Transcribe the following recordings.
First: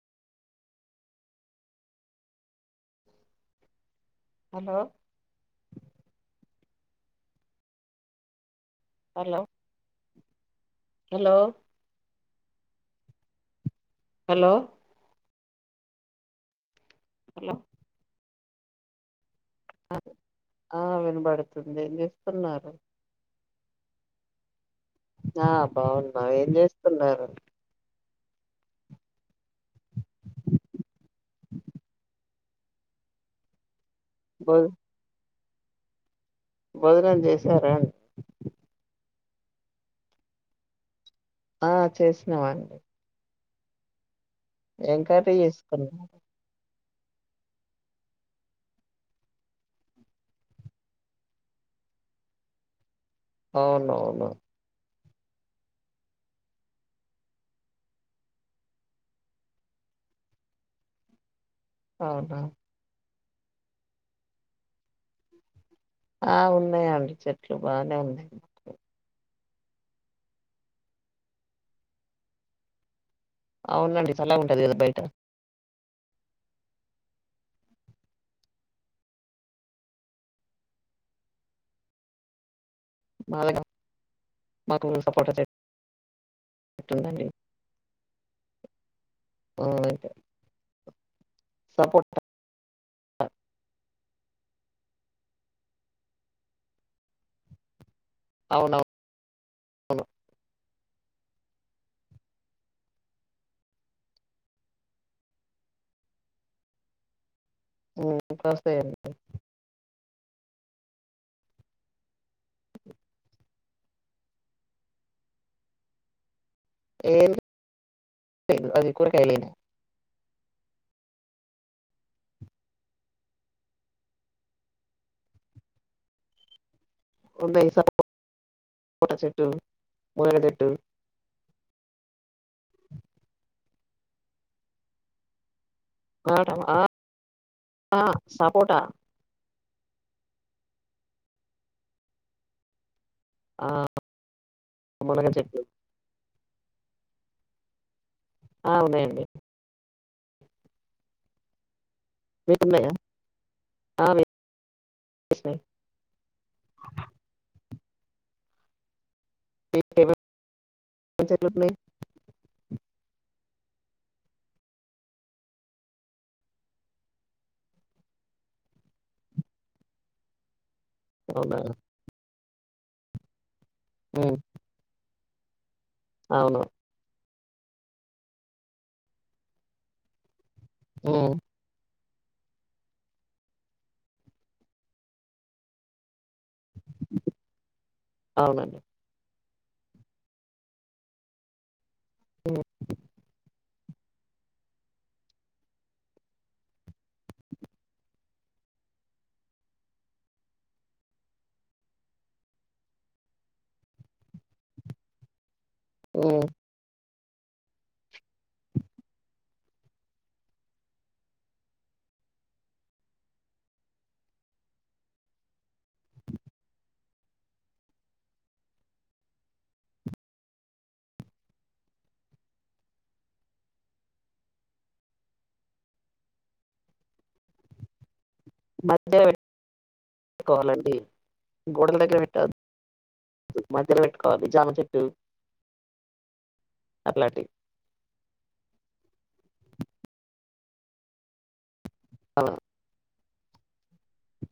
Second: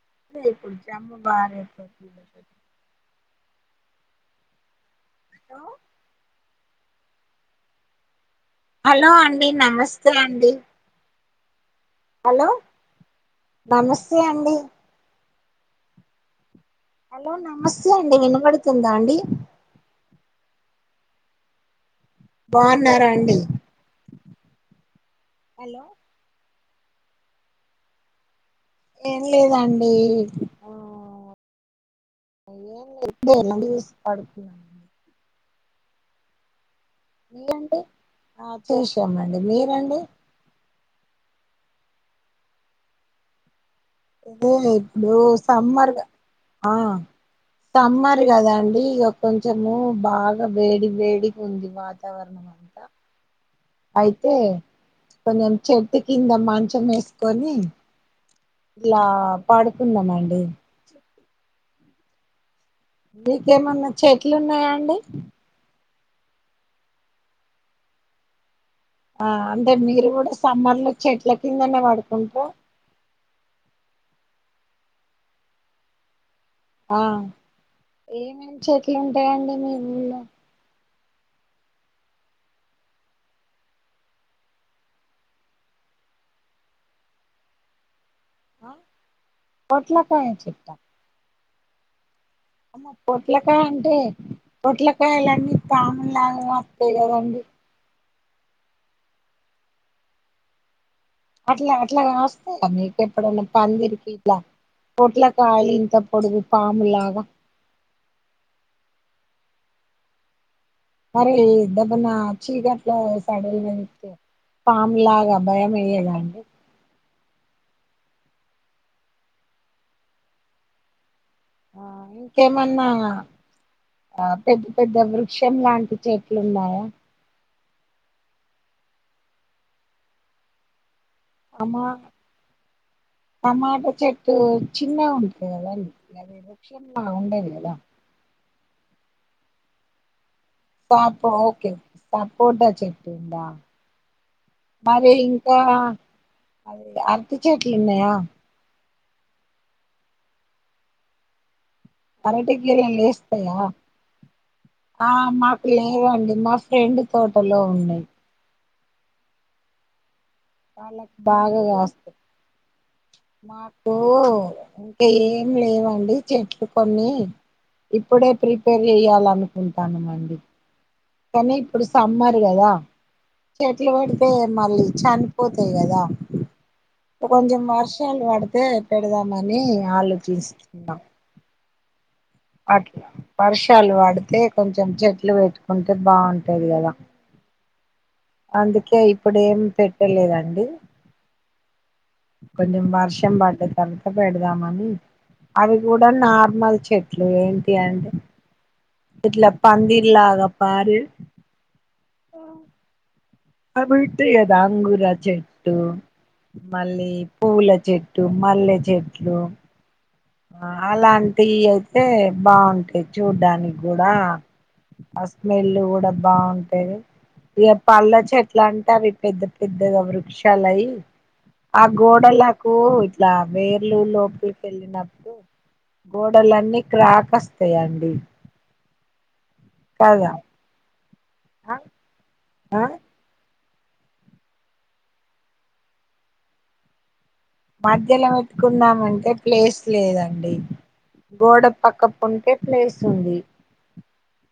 [unintelligible] Hello hello hello అండి నమస్తే అండి హలో హలో నమస్తే హలో అండి హలో నమస్తే అండి వినబడుతుందా అండి ఆ వినబడుతుంది ఏం చే బాగున్నారా అండి ఆ హలో బాగున్నావు ఏం చేస్తున్నారు ఏం లేదండి ఏ ఇప్పుడయూసి పడుతు భో భోజనం చేసారా మీరండి అండి ఆ చేసాం అండి మీరండి ఆ చేసినావాండి ఏదే ఇప్పు సమ్మర్గా చేసుకున్నారు ఆ సమ్మర్ కదండి ఇక కొంచెము బాగా వేడి వేడి ఉంది వాతావరణం అంటా అవునువును కొంచెం చెట్టు కింద మంచం వేసుకొని ఇలా పాడుకుందామ అండి అవునా మీకేమన్నా చెట్లు ఉన్నాయా అండి ఆ ఉన్నాయంండి చెట్లు బాగానే ఉంది ఆ అంటే మీరు కూడా సమ్మర్ లో చెట్ల కిందనే పడుకుంటారు అవునండి చాలా ఉంటది కదా బయట ఆ ఏమమి చెట్లు ఉంటాయంండి మీ [unintelligible] [unintelligible] పట్లాకాయ చెట్టా సపోర్ట్ అమ్మ పొట్లకా అంటే పొట్లకాయలన్నీ ప్రాణంలాగా అత్తే కదండి అవునవును అవును అట్లా అట్లా వస్తాయా మీకెప్పుడైనా పందిరికి ఇలా పొట్ల కాయ. ఇంత పొడుగు పాములాగా [unintelligible] మరి ఆమె అన చీకటిలో పాము భయం వేయధ అండి ఏ అది కూర కలి ఆ ఇంకేమన్నా ఆ పెద్ద పెద్ద వృక్షం లాంటి చెట్లు ఉన్నాయా బైసా పడట్టు ముడ తట్టు అమా టమాటా చెట్టు చిన్న ఉంటది కదా ఆ అే టమా ఆ వృక్షంగా ఉండదిద ఆ సపోటా సాపో ఓకేపోంట ఆ మరి మునగ ఇంకా చెట్లు అదే అర్థ చట్లేన్నయ అవునయండి పరటి మీకున్నాయా గరలు లే వస్తాయా ఆ ఆ వేసినాయి మాకు లేదండి మా ఫ్రెండ్ తోటలో ఉండే మీకేమేం వాళ్ళకు చెట్లు బాగాగా ఉన్నాయి వస్తా మాకు ఇంకా ఏం లేవండి చెట్లు కొన్ని ఇప్పుడే ప్రిపేర్ చెయ్యాలనుకుంటాను అండి కానీ అవునా ఇప్పుడు సమ్మర్ కదా చెట్లు పెడితే ఉమ్ మళ్ళీ చనిపో అవును కొంచెం వర్షాలు పడితే పెడదామని ఆలోచిస్తున్నాం ఉమ్ అట్లా వర్షాలు వాడితే కొంచెం చెట్లు పెట్టుకుంటే బాగుంటది కదా అవునండి అందుకే ఇప్పుడు ఏం పెట్టలేదండి ఉమ్ కొంచెం వర్షం బటే తర్వాత పెడదామని అవి కూడా నార్మల్ చెట్లు ఏంటి అంటే ఇట్లా పందిలాగా పారు అబట అద అంగూర చెట్టు ఉమ్ మళ్ళీ పూల చెట్టు మల్లె చెట్లు ఆ అలాంటివి అయితే బాగుంటాయి చూడ్డానికి కూడా ఆ స్మెల్ కూడా బాగుంటాది ఇక పల్ల చెట్ల అంటే అవి పెద్ద పెద్దగా వృక్షాలవి ఆ గోడలకు ఇట్లా వేర్లు లోపలిక వెళ్ళినప్పుడు గోడలన్నీ క్రాకస్తాయండి మధ్యవాలండి గూడ విట్ట ఆ మాధెట్టు కవాలే జన చెట్టు అట్లాంటి మధ్యలో పెట్టుకుందమంటే ప్లేస్ లేదండి గోడ పక్క ప ఆ ఉంటే ప్లేస్ ఉంది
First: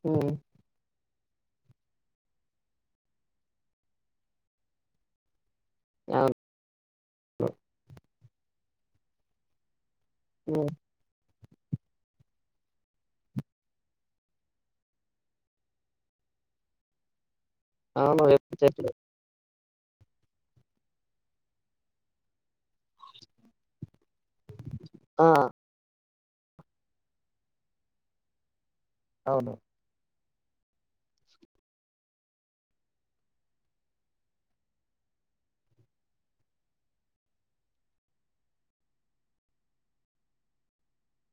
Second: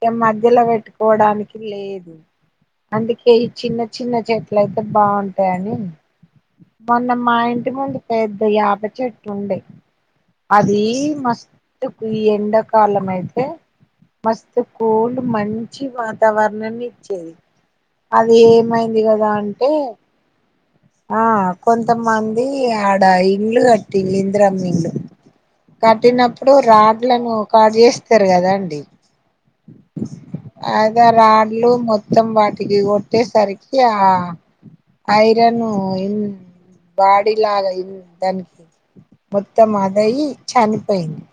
ఏ ఉమ్ మధ్యలో పెట్కు పోడానికి లేదు అందుకే ఈ చిన్న చిన్న చెట్లు అయితే బాగుంటు అే అని అవును మొన్న మా ఇంటి ముందు పెద్ద యాప చెట్టు ఉండే ఉమ్ అది మస్తుకు ఈ ఎండాకాలం అయితే మస్తు కోల్డ్ మంచి వాతావరణాన్ని ఇచ్చేది అవును అది వేప చెట్లు ఏమైంది కదా అంటే ఆ కొంతమంది ఆడ ఇంలు కట్ ిలింద్రమిలు ఆ కట్టినప్పుడు రాడ్లను కాట్ చేేస్తారు కదా అండి అవును అదే రాడ్లు మొత్తం వాటికి కొట్టేసరికి ఆ ఐరన్ ఇన్ బాడీ లాగా ఇన్ దానికి మొత్తం మాదయి చనిపోయింది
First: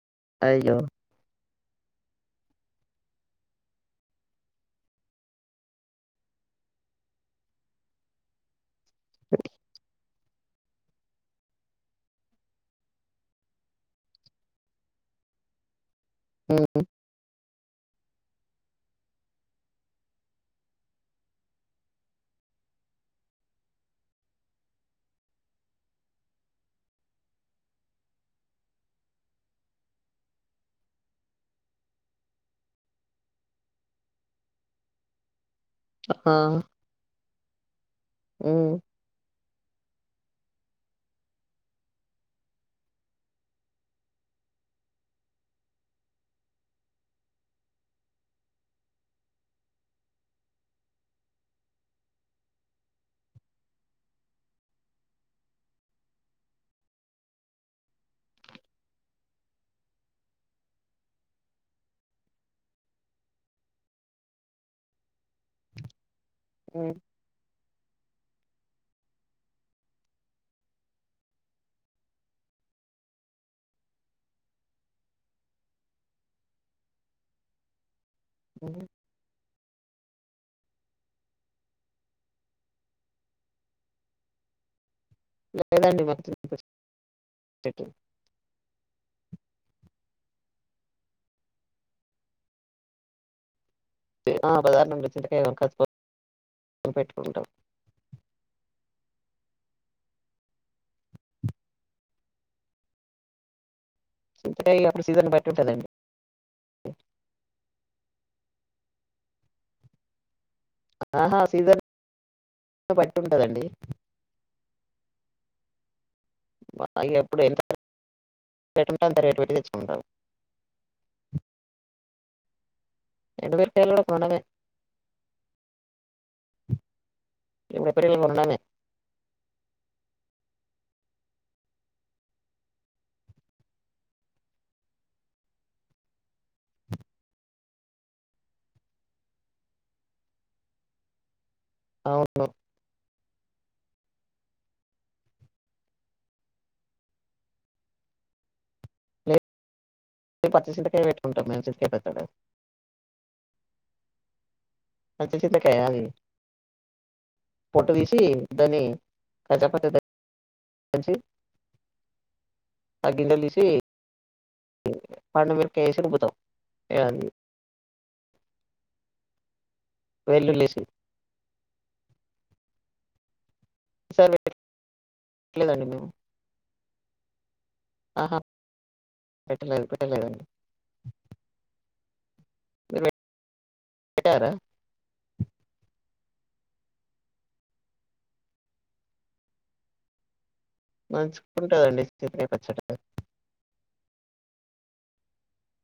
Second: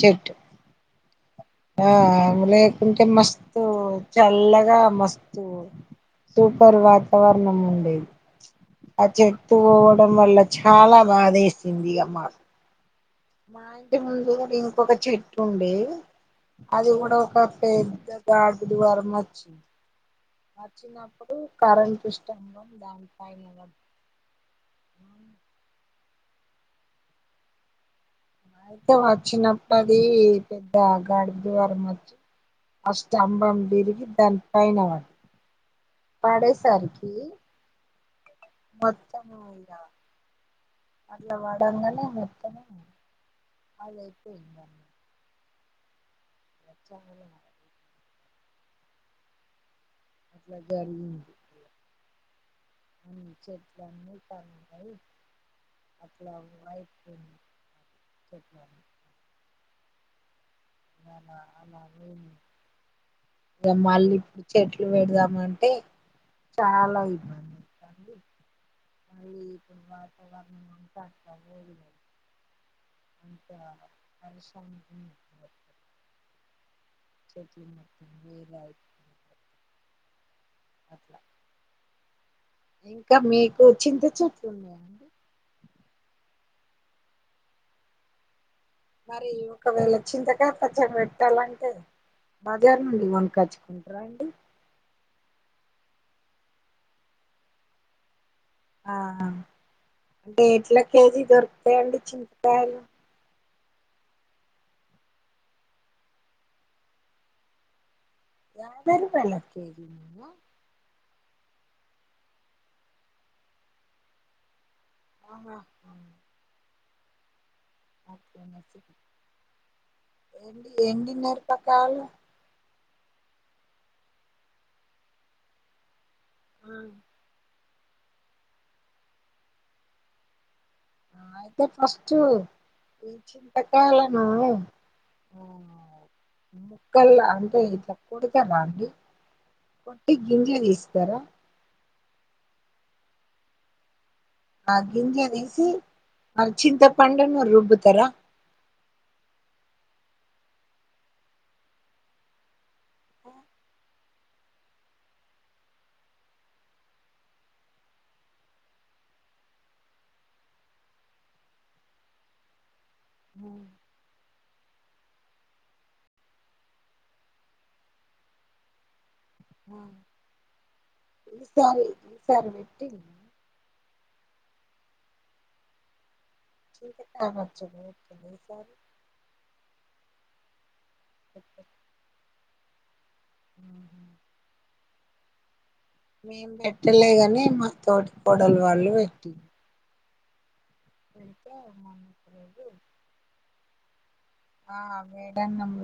చెట్టు అయ్యో ఆ లేకుంటే మస్తు చల్లగా మస్తు సూపర్ వాతావరణం ఉండేది ఆ చెట్టు పోవడం వల్ల చాలా బాధేసింది మాకు మా ఇంటి ముందు ఇంకొక చెట్లు ఉండే ఉమ్ అది కూడా ఒక పెద్ద బావ్ద్వారం వచ్చింది వచ్చినప్పుడు కరెంటు స్తంభం దానిపైన పడ్డది అవు అయితే వచ్చిన పడి పెద్ద గాడుపు ద్వారం వచ్చి అష్టంభం విరిగి దాని పైన పడ్డది ఆ పడేసరికి ఉమ్ మొత్తం మీద అట్లా వడంగనే మొత్తము అది అయిపోయింద వచ్చామన్న [unintelligible] అట్ల జరిగింది చెట్లన్నీ పడినాయి అట్లా వయిపు ఉన్నాయి చెట్లు అన్ని నా అ ఇగ మళ్ళీ ఇప్పుడు చెట్లు పెడదా మంటే ఉమ్ చాలా ఇబ్బంది అండి మళ్లీ ఇక మాకు మాకు ఉంటాంది [unintelligible] అంతే ఆమె పరిశ్రమది అదే చెట్లు మొత్తం క్లినే ఉమ్ అయిపోయాయి అట్లా ఇంకా మీకు చింత చెట్లు ఉన్నాయండి లేదండి మాకు చింత చెట్లు మరి ఒకవేళ చింతకాయ పచ్చడ పెట్టాలంటే మద్దుల నుండి కొనుకోచుకున్న ఆ బజార్ నుండి చింతకాయ కొనుకొచ్చుకొని పెట్టుకుంటాం ఆ ఆ అంటే ఎట్ల కేజీ దొరుకుతాయిండి చింతకాయలు చింతకాయ అప్పుడు సీజన్ బట్టి ఉంటది అండి దాదరి పల్లకి మేము ఆహా సీజన్ జన్ బట్టి ఉంటదండి ఆహా వాటా ఇగ ఎప్పుడు ఎంత ఓకే రేట్ నోచ్చింది ఉంటే అంత రేట్ పెట్టి తెచ్చుకుంటాం. ఏం తిన్నారు పక్క వాళ్ళు ఎటు వెళ్లి పోయిఇల్లు మొన్ననే ఆ, ఇప్పుడు ఎప్పటి ఏల్లు మొన్ననే ఆ అయితే ఫస్ట్ ఈ చింతకాయలను ముక్కల అంటే ఇట్లా కొడుతారండి కొట్టి గింజా తీస్తారా అవును ఆ గింజ తీసి ఆ చింతపండును రుబ్బుతారా లేదు మేము పచ్చి చింతకాయ పెట్టుకుంటాం మేము చింతకాయ పచ్చడ ఆ! పచ్చి చింతకాయ అండి పొట్టు తీసి దాన్ని కచ్చ పిచ్చ దంచి దంచి ఆ గింజలు తీసి పండు మిరపకాయ వేసి రుబ్బుతాం ఇగ అది ఆ! వెల్లుల్లి ఏసి ఈసారి ఈసారి పెట్టి సర్లే పెట్టలేదండి మేము చింతకాయ పచ్చడి పెట్టేలా ఈసారి పెలేదండి ఓే టారా మేం పెట్టలేగాని మా తోటి కోడలు వాళ్ళు పెట్టి మంచుకుంటుదండి మొన్నటి రోజు స్థితిరేపచ్చట ఆ మేడం నమ్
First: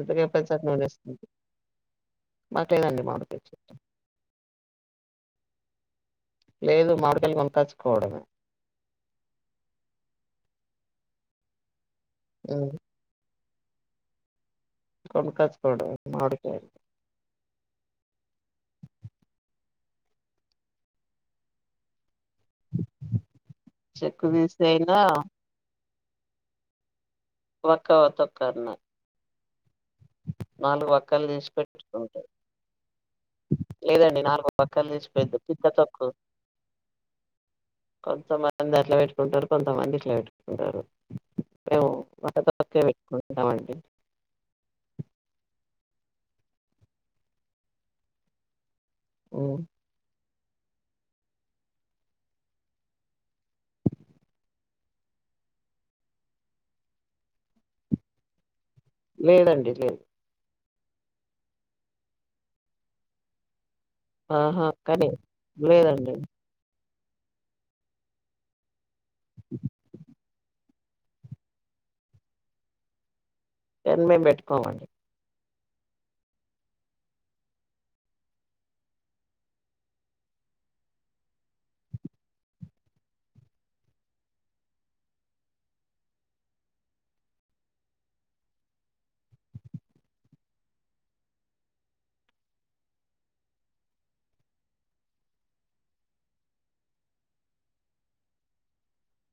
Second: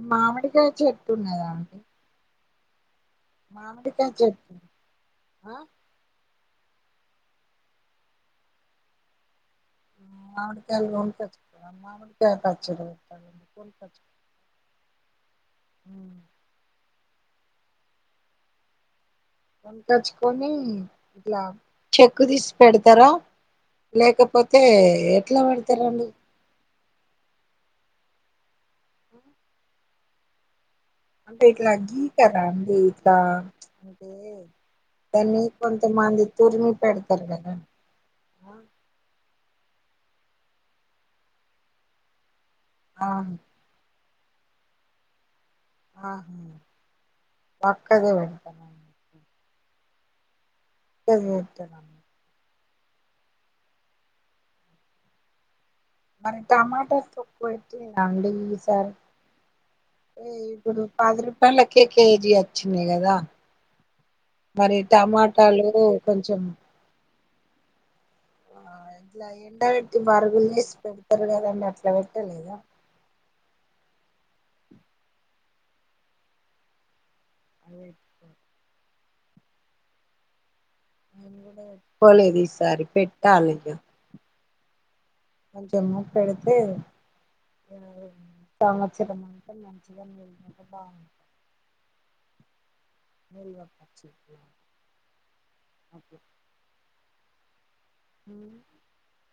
ఇగా పెద్ద చెట్టు చార్స్తుంది బట్లేదండి మా మా క చే లేదు మామిడి పాలు కొన తచ్చుకోవడమే మాడికాయచ్చకాచ్చ ఉమ్, ం కత్కో నక మ కజకునే ఇలా చె ఉక్కు తీసి పెడతారా చెక్కు తీసి లేకపోతే అయినా ఎట్లా పెడతారా అండి ఒకక్కవత కణ తీసి అంటేట్లాగ క పెట్టుకుంటారు అ అంటే లేదండి నాలుగు వక్కలు తీసి పెద్ద దనీ పిక్క కొంతమంది తురిమి పెడతారు కదా కొంచంతమంది ఆహా అట్లా పెట్టు ారు కొంతమంది ఇట్లా పెట్టుకుంటారు మేము పెట్టుకుంటామండి ఆా వాక్కద వె అఓ జరుద్ద మరి టమాటర్ తక్కువ పెట్టిందండి లేదండి లేదు ఇప్పుడు పది రూపాయలకే కేజీ వచ్చినయి కదా ఆహా మరి కానీ టమాటాలు లేదండి కొంచెం ఆ ఇట్లా ఎంండ పెట్టి మారుగులు చేసి పెడతారు కదంీ అట్లా పెట్టలేదా ఎర్ మే పెట్టుకోమండి అదే ఎ ఎపోలేదు ఈసారి పెట్టాాలయ కొంచంచ మూకు ఎడుతే చామచితమ మంచిగా బ మ వా పచ్చకే హ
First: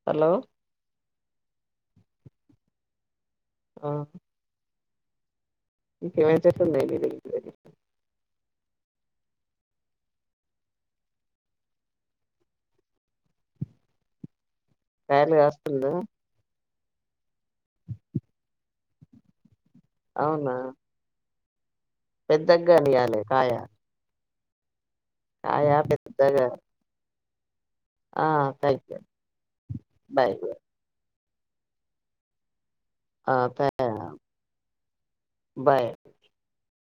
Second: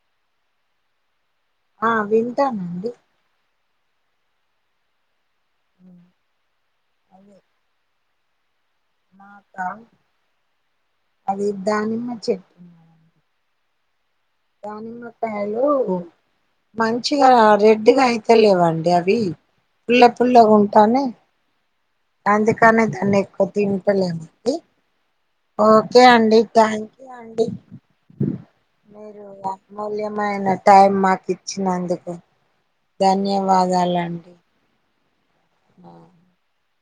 హలో ఆ వింటానండి ఆ ఇమ చెస్తున్నా అదే మాకా అది దానిమ్మ చెప్ప దనీట్ట కాయలు హలో కాస్తుందా మంచిగా రెడ్గా అయితే లేవండి అవి పుల్ల పుల్లగా అవునా ఉంటానే అంది పెద్దగా కానీ కానియ్యాలే అనేక కొ కాయ త పల ఆయా ఓకే అండి పెద్దగా థ్యాంక్ యూ అండి ఆ థ్యాంక్ యూ మీరు బాయ్ మూల్యమానా టైమ్ మాకి వచ్చినందుకు ఆ థ్యా ధన్యవాదాలండి బాయ్